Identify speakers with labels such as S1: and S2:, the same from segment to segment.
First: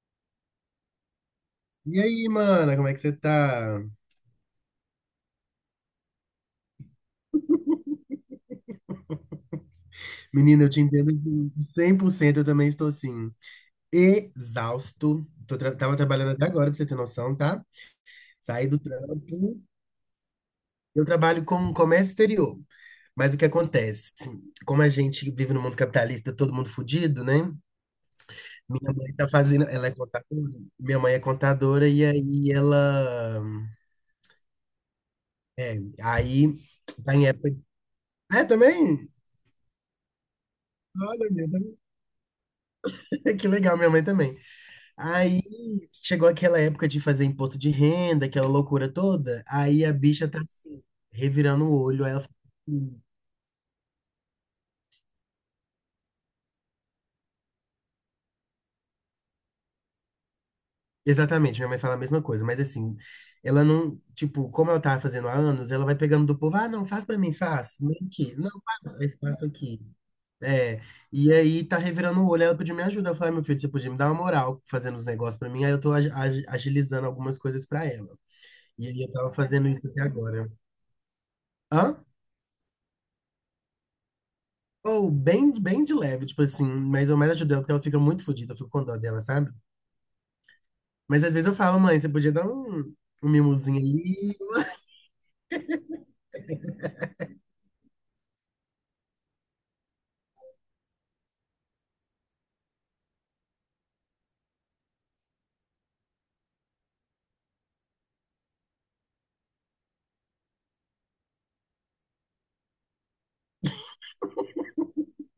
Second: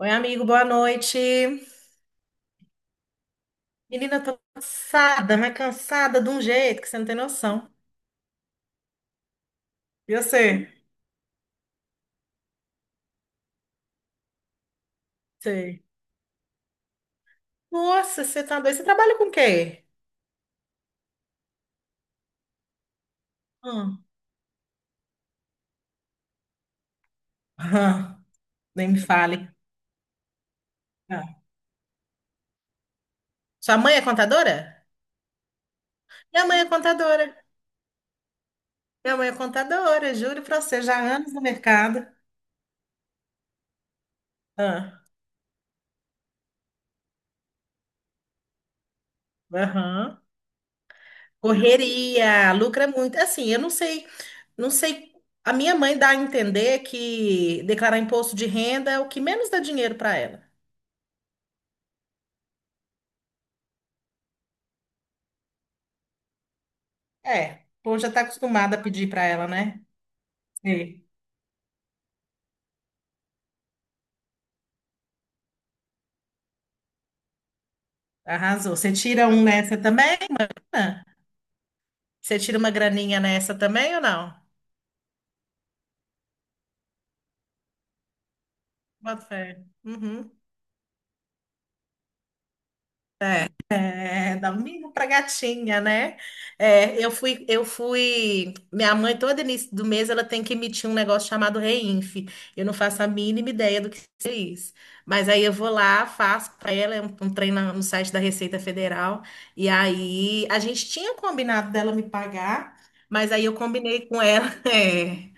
S1: Oi, amigo, boa noite.
S2: E aí, mana, como é que você tá?
S1: Menina, tô cansada, mas cansada de um jeito que você não tem noção. E
S2: Menina,
S1: você?
S2: eu te entendo assim, 100%, eu também estou assim, exausto.
S1: Sei.
S2: Tava trabalhando até agora, pra você ter noção, tá?
S1: Nossa, você tá
S2: Saí
S1: doido.
S2: do
S1: Você trabalha com o
S2: trampo.
S1: quê?
S2: Eu trabalho com comércio exterior, mas o que
S1: Hum.
S2: acontece? Assim, como a gente vive no mundo capitalista, todo mundo fudido, né?
S1: Aham, nem
S2: Minha
S1: me
S2: mãe tá
S1: fale.
S2: fazendo, ela é contadora,
S1: Ah,
S2: e aí ela,
S1: sua mãe é contadora? Minha
S2: aí
S1: mãe é
S2: tá em
S1: contadora.
S2: época. É, também?
S1: Minha mãe é contadora, juro pra você, já há
S2: Olha,
S1: anos no
S2: meu, também.
S1: mercado.
S2: Que legal, minha mãe também.
S1: Ah,
S2: Aí chegou aquela época de fazer imposto de renda, aquela loucura toda. Aí a
S1: aham.
S2: bicha tá assim, revirando o olho. Aí ela fala
S1: Correria, lucra
S2: assim,
S1: muito. Assim, eu não sei, não sei. A minha mãe dá a entender que declarar imposto de renda é o que menos dá dinheiro para ela.
S2: exatamente, minha mãe fala a mesma coisa, mas assim, ela não, tipo, como ela tava fazendo há anos, ela vai pegando do povo, ah, não, faz pra mim,
S1: É,
S2: faz, vem
S1: pô, já está
S2: aqui, não,
S1: acostumada a
S2: faz,
S1: pedir
S2: aí
S1: para
S2: faço
S1: ela,
S2: aqui.
S1: né?
S2: É,
S1: Sim.
S2: e aí tá revirando o olho, ela pediu minha ajuda. Eu falei, "Ah, meu filho, você podia me dar uma moral fazendo os negócios pra mim", aí eu tô agilizando algumas coisas pra ela.
S1: Arrasou.
S2: E
S1: Você
S2: aí eu
S1: tira
S2: tava
S1: um
S2: fazendo
S1: nessa
S2: isso até
S1: também,
S2: agora.
S1: Ana?
S2: Hã?
S1: Você tira uma graninha nessa também ou não?
S2: Ou bem, bem de leve, tipo assim, mas eu mais ajudo ela porque ela fica muito fodida, eu fico com dó
S1: Bota
S2: dela, sabe?
S1: fé. Uhum.
S2: Mas às vezes eu falo, mãe, você podia dar um, um mimozinho ali,
S1: É, dá um mimo pra gatinha, né? É, eu fui. Minha mãe, todo início do mês, ela tem que emitir um negócio chamado Reinf. Eu não faço a mínima ideia do que é isso. Mas aí eu vou lá, faço pra ela, é um trem no site da Receita Federal. E aí a gente tinha combinado dela me pagar, mas aí eu combinei com ela. É.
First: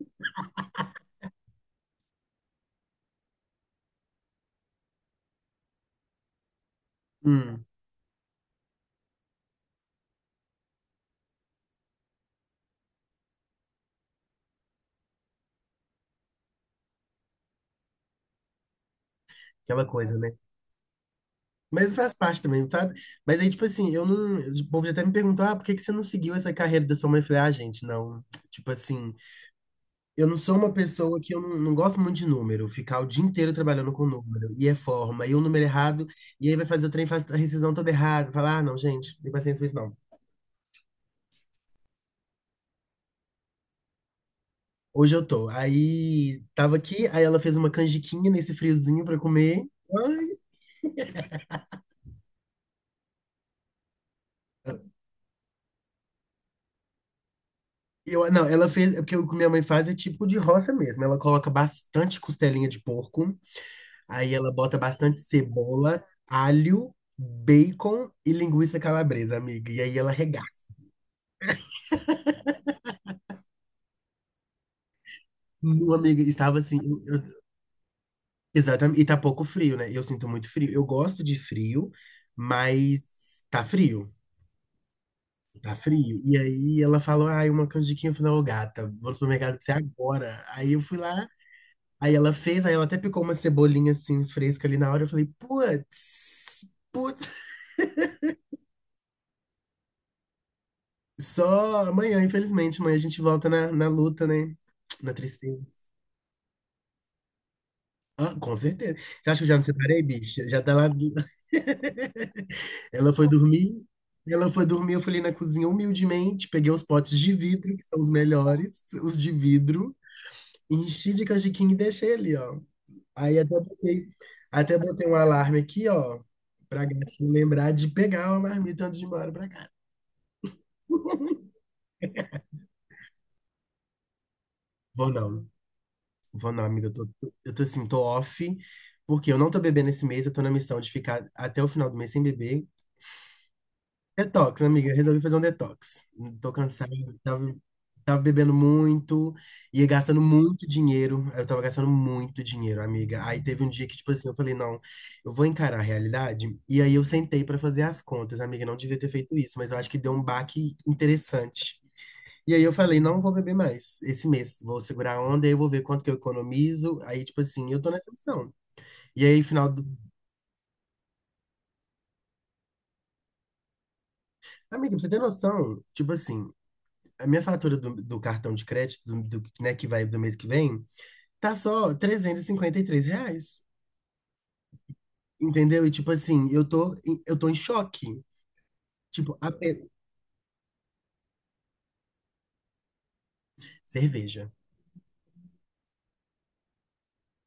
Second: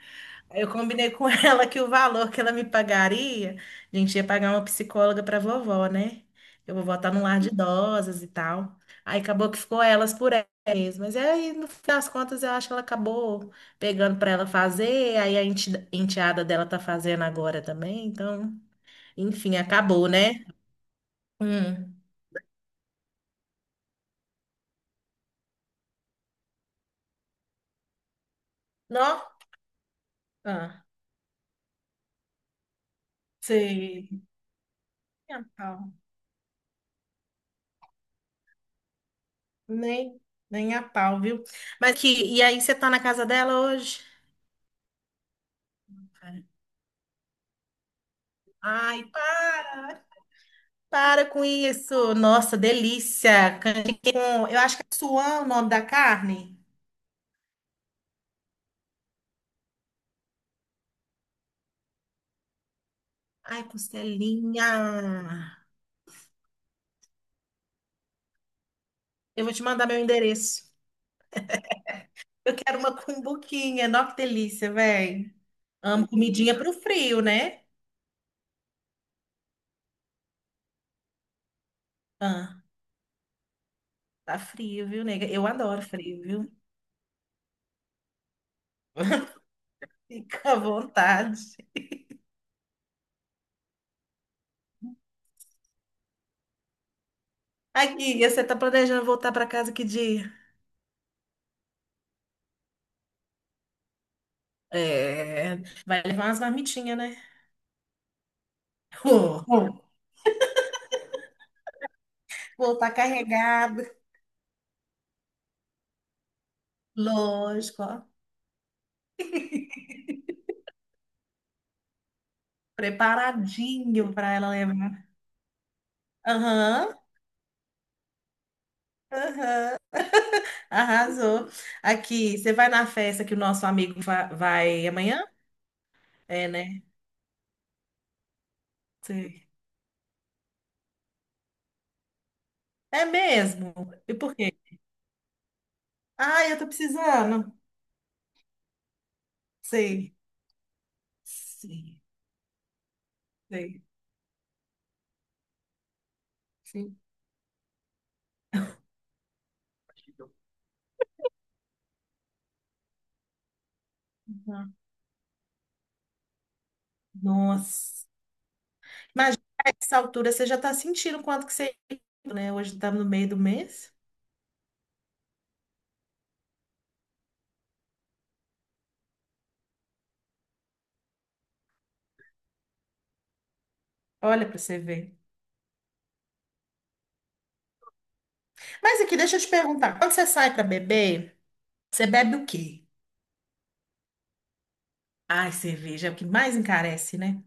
S1: Eu combinei com ela que o valor que ela me pagaria, a gente ia pagar uma psicóloga para vovó, né? Eu vou voltar num lar de
S2: hum,
S1: idosas e tal. Aí acabou que ficou elas por elas. Mas é aí, no fim das contas, eu acho que ela acabou pegando para ela fazer. Aí a enteada dela tá fazendo agora também. Então, enfim,
S2: aquela
S1: acabou,
S2: coisa, né?
S1: né? Hum.
S2: Mas faz parte também, sabe? Mas aí, tipo assim, eu não. O povo já até me perguntou, ah, por que que você não seguiu essa carreira da sua mãe? Eu falei, ah, gente, não. Tipo assim,
S1: Nó?
S2: eu não sou uma
S1: Ah,
S2: pessoa que eu não, não gosto muito de número, ficar o dia inteiro trabalhando com
S1: sei.
S2: número, e é forma, e o
S1: Nem a
S2: número
S1: pau.
S2: errado, e aí vai fazer o trem, faz a rescisão toda errada, falar, ah, não, gente, não tem paciência pra isso, não.
S1: Nem, nem a pau, viu? Mas que, e aí, você tá na casa dela hoje?
S2: Hoje eu tô. Aí tava aqui, aí ela fez uma canjiquinha nesse
S1: Ai,
S2: friozinho pra comer.
S1: para,
S2: Ai,
S1: para com isso. Nossa, delícia. Canjiquinha com, eu acho que é suã o nome da carne.
S2: eu, não, ela fez, porque o que minha mãe faz é tipo de roça mesmo. Ela coloca bastante costelinha de porco,
S1: Ai,
S2: aí ela bota bastante
S1: costelinha.
S2: cebola, alho, bacon e linguiça calabresa,
S1: Eu vou te
S2: amiga. E
S1: mandar
S2: aí
S1: meu
S2: ela
S1: endereço.
S2: regaça.
S1: Eu quero uma cumbuquinha. Nossa, que delícia, velho.
S2: Meu
S1: Amo
S2: amigo,
S1: comidinha
S2: estava
S1: pro
S2: assim,
S1: frio, né?
S2: exatamente, e tá pouco frio, né? Eu sinto muito frio. Eu gosto de frio,
S1: Ah,
S2: mas tá frio.
S1: tá frio, viu, nega? Eu
S2: Tá
S1: adoro
S2: frio.
S1: frio,
S2: E
S1: viu?
S2: aí ela falou, ah, uma canjiquinha. Eu falei, ô gata, vou no supermercado com você agora.
S1: Fica à
S2: Aí eu fui lá,
S1: vontade.
S2: aí ela fez, aí ela até picou uma cebolinha assim, fresca ali na hora. Eu falei, putz, putz.
S1: Aqui, e você tá planejando voltar pra casa que dia?
S2: Só amanhã, infelizmente. Amanhã a gente volta na, na luta, né? Na
S1: É,
S2: tristeza.
S1: vai levar umas marmitinhas, né?
S2: Ah, com certeza. Você acha
S1: Vou
S2: que eu já me
S1: vou.
S2: separei, bicha? Já tá lá.
S1: Voltar
S2: Ela foi
S1: carregado.
S2: dormir. Ela foi dormir, eu falei na cozinha humildemente, peguei os potes de vidro,
S1: Lógico,
S2: que são
S1: ó.
S2: os melhores, os de vidro, enchi de canjiquinha e deixei ali, ó. Aí até botei,
S1: Preparadinho para ela levar.
S2: um alarme aqui, ó, pra
S1: Aham,
S2: gatinho lembrar de pegar uma marmita antes de ir embora pra casa.
S1: aham. Arrasou. Aqui, você vai na festa que o nosso amigo vai
S2: Vou
S1: amanhã?
S2: não,
S1: É, né?
S2: amiga. Eu tô assim, tô off, porque eu
S1: Sei.
S2: não tô bebendo esse mês, eu tô na missão de ficar até o final do mês sem beber.
S1: É mesmo? E por quê?
S2: Detox, amiga. Eu Resolvi fazer um detox.
S1: Ah,
S2: Tô
S1: eu tô
S2: cansado.
S1: precisando.
S2: Tava, bebendo muito, ia
S1: Sei.
S2: gastando muito dinheiro. Eu tava gastando
S1: Sei.
S2: muito dinheiro, amiga. Aí teve um
S1: Sei.
S2: dia que, tipo assim, eu falei, não, eu vou encarar a realidade. E aí
S1: Sei.
S2: eu sentei pra fazer as contas, amiga. Não devia ter feito isso, mas eu acho que deu um baque interessante. E aí eu falei, não vou beber mais esse mês.
S1: Uhum.
S2: Vou segurar a onda, aí eu vou ver quanto que eu economizo. Aí, tipo assim, eu tô
S1: Nossa.
S2: nessa missão. E
S1: Imagina,
S2: aí,
S1: a
S2: final do...
S1: essa altura você já tá sentindo quanto que você, né? Hoje estamos no meio do mês.
S2: Amiga, pra você ter noção, tipo assim, a minha fatura do cartão de crédito, do, né, que vai do mês que vem, tá só R$ 353.
S1: Olha para você ver.
S2: Entendeu? E tipo assim, eu tô em choque.
S1: Mas aqui, deixa
S2: Tipo,
S1: eu te
S2: a pe-
S1: perguntar, quando você sai para beber, você bebe o quê?
S2: Cerveja.
S1: Ai, cerveja é o que mais encarece, né?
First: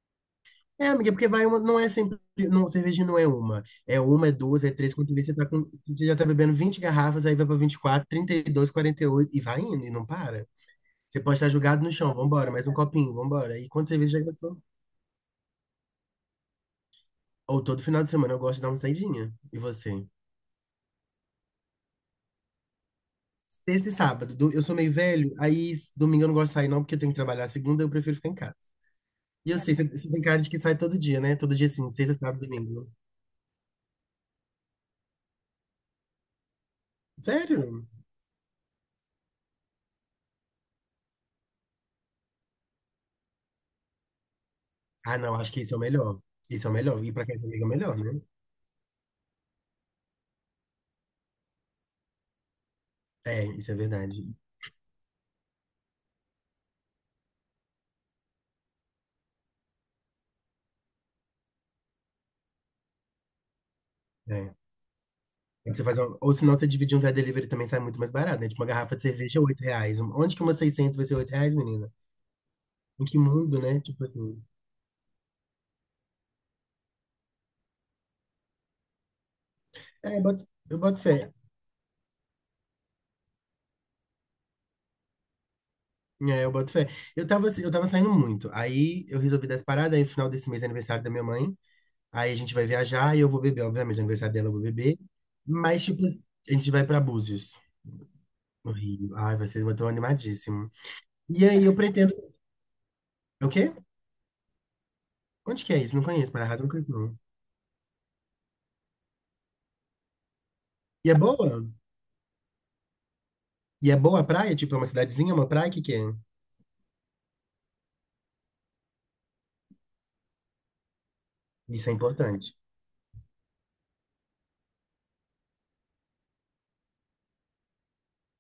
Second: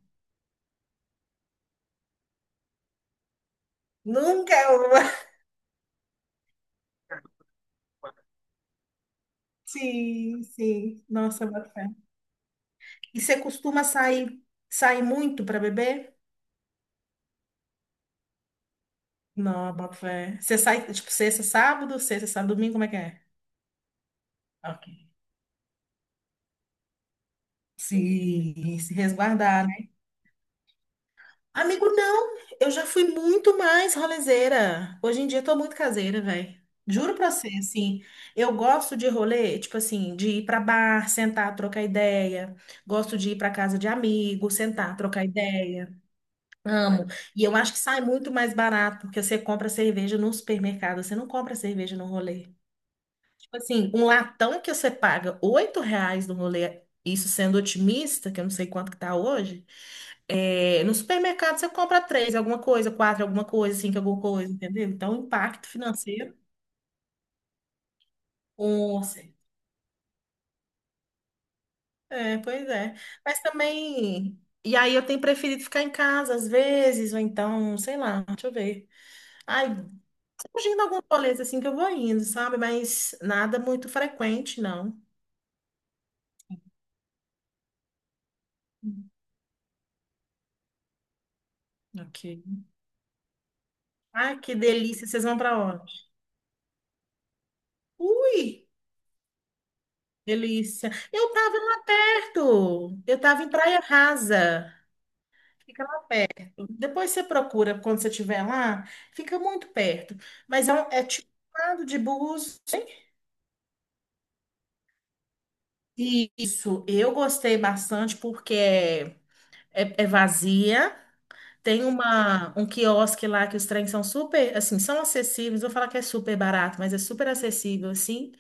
S2: É, amiga, porque vai uma, não é sempre, não, cerveja não é uma. É uma, é
S1: Nunca
S2: duas, é
S1: eu
S2: três,
S1: vou.
S2: quando vê, você tá com, você já tá bebendo 20 garrafas, aí vai pra 24, 32, 48, e dois, quarenta e oito, e vai indo, e não
S1: Sim,
S2: para.
S1: sim.
S2: Você pode
S1: Nossa,
S2: estar
S1: boto
S2: jogado
S1: fé.
S2: no chão, vambora, mais um copinho,
S1: E você
S2: vambora. E
S1: costuma
S2: quando cerveja já
S1: sair,
S2: gastou?
S1: sair muito para beber?
S2: Ou todo final de semana eu gosto de dar uma saidinha. E
S1: Não, boto
S2: você?
S1: fé. Você sai, tipo, sexta, sábado, domingo, como é que é?
S2: Sexta e sábado. Eu sou meio
S1: Ok.
S2: velho, domingo eu não gosto de sair, não, porque eu tenho que trabalhar. Segunda eu prefiro ficar em casa.
S1: Sim, se
S2: E eu
S1: resguardar.
S2: sei, você tem cara de que sai todo dia, né? Todo dia
S1: Amigo,
S2: assim, sexta,
S1: não.
S2: sábado,
S1: Eu já
S2: domingo.
S1: fui muito mais rolezeira. Hoje em dia eu tô muito caseira, velho. Juro pra você,
S2: Sério?
S1: assim, eu gosto de rolê, tipo assim, de ir pra bar, sentar, trocar ideia. Gosto de ir pra casa de amigo, sentar,
S2: Ah,
S1: trocar
S2: não, acho que esse é o
S1: ideia.
S2: melhor. Esse é o melhor.
S1: Amo.
S2: Ir pra
S1: E
S2: casa
S1: eu
S2: amiga é o
S1: acho que
S2: melhor,
S1: sai
S2: né?
S1: muito mais barato, porque você compra cerveja no supermercado, você não compra cerveja no rolê.
S2: É, isso é
S1: Assim, um
S2: verdade.
S1: latão que você paga oito reais no rolê, isso sendo otimista, que eu não sei quanto que tá hoje, é, no supermercado você compra três, alguma coisa, quatro, alguma coisa, cinco, alguma coisa,
S2: É.
S1: entendeu? Então, o impacto
S2: Tem que Você fazer uma- Ou
S1: financeiro,
S2: senão você dividir um Zé Delivery também sai muito mais barato, né? Tipo, uma garrafa
S1: com
S2: de
S1: certeza.
S2: cerveja é R$ 8. Onde que uma 600 vai ser R$ 8, menina?
S1: É, pois é.
S2: Em que
S1: Mas
S2: mundo, né? Tipo
S1: também.
S2: assim.
S1: E aí eu tenho preferido ficar em casa às vezes, ou então, sei lá, deixa eu ver. Ai,
S2: É, eu
S1: fugindo
S2: boto
S1: alguns
S2: fé.
S1: rolês assim que eu vou indo, sabe? Mas nada muito frequente, não.
S2: É, eu boto fé. Eu tava, assim, eu tava saindo muito. Aí eu resolvi dar essa parada, aí no final desse mês é aniversário da minha mãe. Aí a
S1: Ok.
S2: gente vai viajar e eu vou beber, obviamente, no aniversário
S1: Ai,
S2: dela eu
S1: que
S2: vou beber.
S1: delícia, vocês vão pra
S2: Mas, tipo,
S1: onde?
S2: assim, a gente vai pra Búzios,
S1: Ui,
S2: no Rio. Ai, vai ser, eu tô animadíssimo.
S1: delícia. Eu
S2: E
S1: estava
S2: aí eu
S1: lá
S2: pretendo.
S1: perto. Eu estava
S2: É O
S1: em
S2: quê?
S1: Praia Rasa.
S2: Onde que é
S1: Fica
S2: isso?
S1: lá
S2: Não conheço, Mararrazo
S1: perto.
S2: não conheço,
S1: Depois
S2: não.
S1: você procura quando você estiver lá. Fica muito perto. Mas é, é
S2: E é
S1: tipo
S2: boa?
S1: um lado de Búzios.
S2: E é boa a praia? Tipo, é uma cidadezinha, uma praia? O que que é?
S1: Isso, eu gostei bastante porque é vazia. Tem
S2: Isso é importante.
S1: um quiosque lá que os trens são super, assim, são acessíveis. Vou falar que é super barato, mas é super acessível, assim.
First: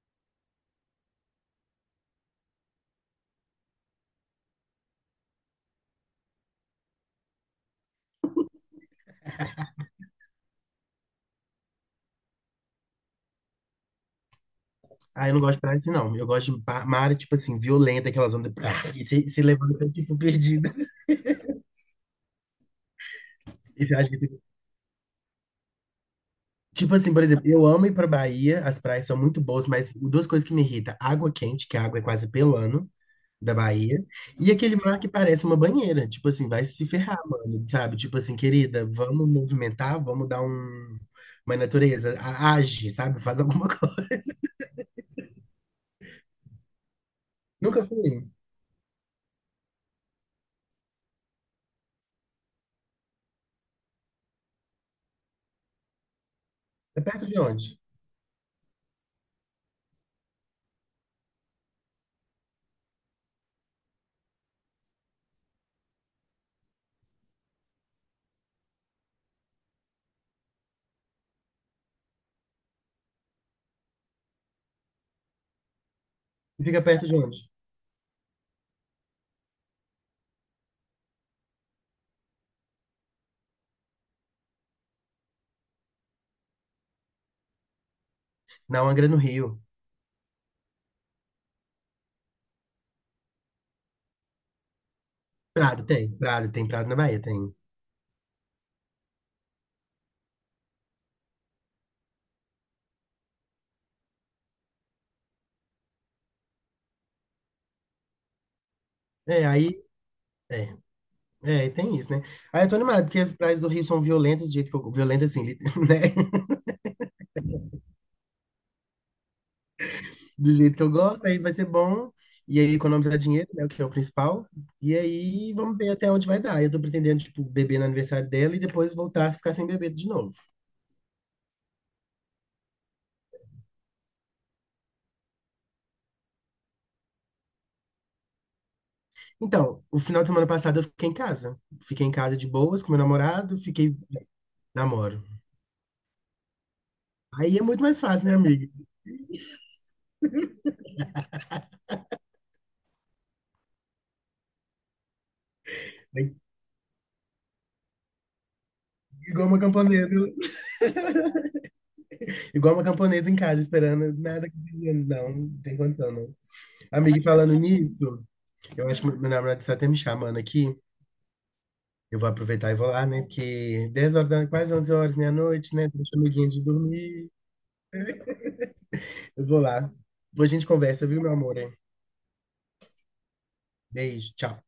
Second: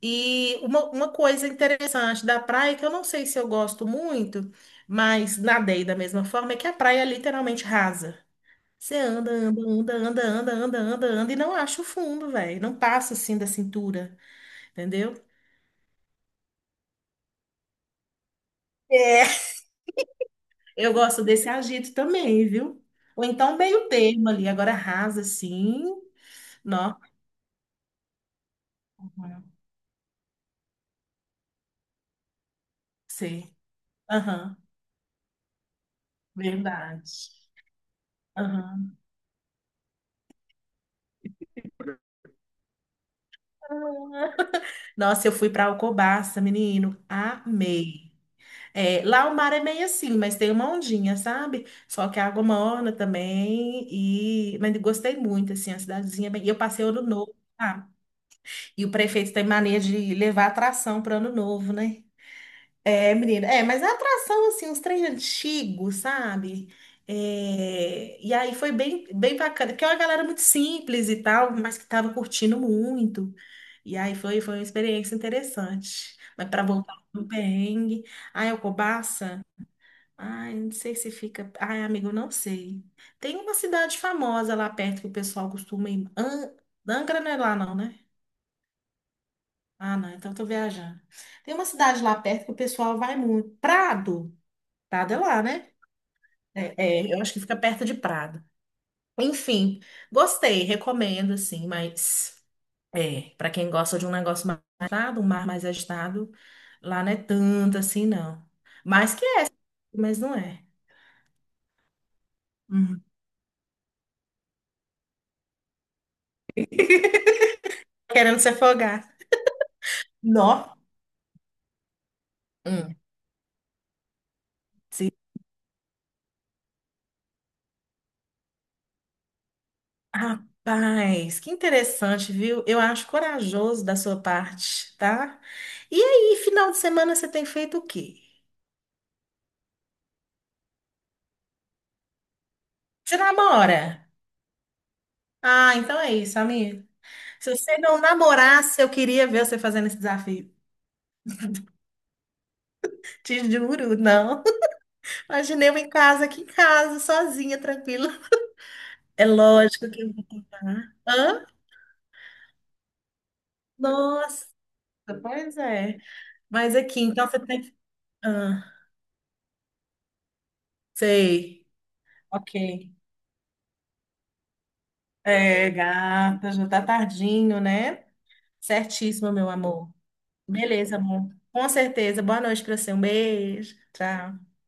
S1: E uma coisa interessante da praia, que eu não sei se eu gosto muito, mas nadei da mesma forma, é que a praia é literalmente rasa. Você anda, anda, anda, anda, anda, anda, anda, anda, e não acha o fundo, velho. Não passa assim da cintura, entendeu?
S2: Ah, eu não gosto de praia assim, não. Eu gosto de pa- Mar, tipo assim, violenta, aquelas ondas. Prá, e se
S1: É.
S2: levando, tipo, perdidas.
S1: Eu gosto desse agito também, viu? Ou então
S2: E
S1: meio
S2: você acha
S1: termo
S2: que
S1: ali, agora rasa assim.
S2: tipo
S1: Não,
S2: assim, por exemplo, eu amo ir pra Bahia, as praias são muito boas, mas duas coisas que me irritam: água quente, que a água é quase pelando
S1: sei.
S2: da Bahia, e
S1: Aham,
S2: aquele mar que parece uma banheira. Tipo assim, vai se ferrar,
S1: verdade.
S2: mano, sabe? Tipo assim, querida,
S1: Aham.
S2: vamos movimentar, vamos dar um... uma natureza, age, sabe? Faz alguma coisa.
S1: Nossa, eu fui para Alcobaça, menino,
S2: Nunca
S1: amei.
S2: fui.
S1: É, lá o mar é meio assim, mas tem uma ondinha, sabe? Só que a água morna também e mas gostei muito assim, a cidadezinha é bem. E eu passei ano
S2: É perto
S1: novo,
S2: de onde?
S1: lá. E o prefeito tem mania de levar atração para ano novo, né? É, menina, é, mas a atração, assim, uns trem antigos, sabe? É, e aí foi bem bacana, porque é uma galera muito simples e tal, mas que tava curtindo muito. E aí foi uma experiência interessante. Mas para
S2: Fica
S1: voltar
S2: perto de
S1: no
S2: onde?
S1: perrengue, ai, Alcobaça, ai, não sei se fica. Ai, amigo, não sei. Tem uma cidade famosa lá perto que o pessoal costuma ir. Angra não é lá, não, né?
S2: Na Angra, no Rio.
S1: Ah, não, então eu tô viajando. Tem uma cidade lá perto que o pessoal vai muito. Prado. Prado é lá, né?
S2: Prado tem, Prado tem, Prado na
S1: É, é, eu
S2: Bahia
S1: acho que fica
S2: tem.
S1: perto de Prado. Enfim, gostei, recomendo, assim, mas é, para quem gosta de um negócio mais agitado, um mar mais agitado, lá não é tanto assim, não. Mas que é,
S2: É, aí.
S1: mas não é.
S2: É, é, tem isso, né? Aí eu tô
S1: Uhum.
S2: animado, porque as praias do Rio são violentas, do jeito que eu. Violentas, assim, né?
S1: Querendo se afogar.
S2: Do jeito
S1: Nó.
S2: que eu gosto, aí vai ser bom. E aí
S1: Hum.
S2: economizar dinheiro, né, o que é o principal. E
S1: Se-
S2: aí vamos ver até onde vai dar. Eu tô pretendendo, tipo, beber no aniversário dela e depois voltar a ficar sem beber de novo.
S1: Rapaz, que interessante, viu? Eu acho corajoso da sua parte, tá? E aí, final de semana você tem feito o quê?
S2: Então, o final de semana passado eu fiquei em casa. Fiquei em casa de boas com meu
S1: Você
S2: namorado, fiquei
S1: namora?
S2: namoro.
S1: Ah, então é isso, amigo. Se
S2: Aí é
S1: você
S2: muito
S1: não
S2: mais fácil, né, amiga?
S1: namorasse, eu queria ver você fazendo esse desafio. Te juro, não. Imaginei eu em casa,
S2: Aí,
S1: aqui em casa, sozinha, tranquila. É
S2: igual uma
S1: lógico que
S2: camponesa,
S1: eu vou contar. Hã?
S2: igual uma camponesa em casa esperando
S1: Nossa,
S2: nada acontecendo. Não,
S1: pois
S2: não tem
S1: é.
S2: condição, não.
S1: Mas aqui,
S2: Amiga, e
S1: então você
S2: falando
S1: tem que.
S2: nisso,
S1: Ah,
S2: eu acho que meu namorado está até me chamando aqui.
S1: sei.
S2: Eu vou
S1: Ok.
S2: aproveitar e vou lá, né? Que 10 horas da quase 11 horas,
S1: É,
S2: meia-noite, né? Deixa o amiguinho
S1: gata,
S2: de
S1: já tá
S2: dormir.
S1: tardinho, né? Certíssimo,
S2: Eu
S1: meu
S2: vou lá.
S1: amor.
S2: Depois a gente
S1: Beleza,
S2: conversa, viu,
S1: amor.
S2: meu amor?
S1: Com
S2: Hein?
S1: certeza. Boa noite pra você. Um beijo.
S2: Beijo,
S1: Tchau.
S2: tchau.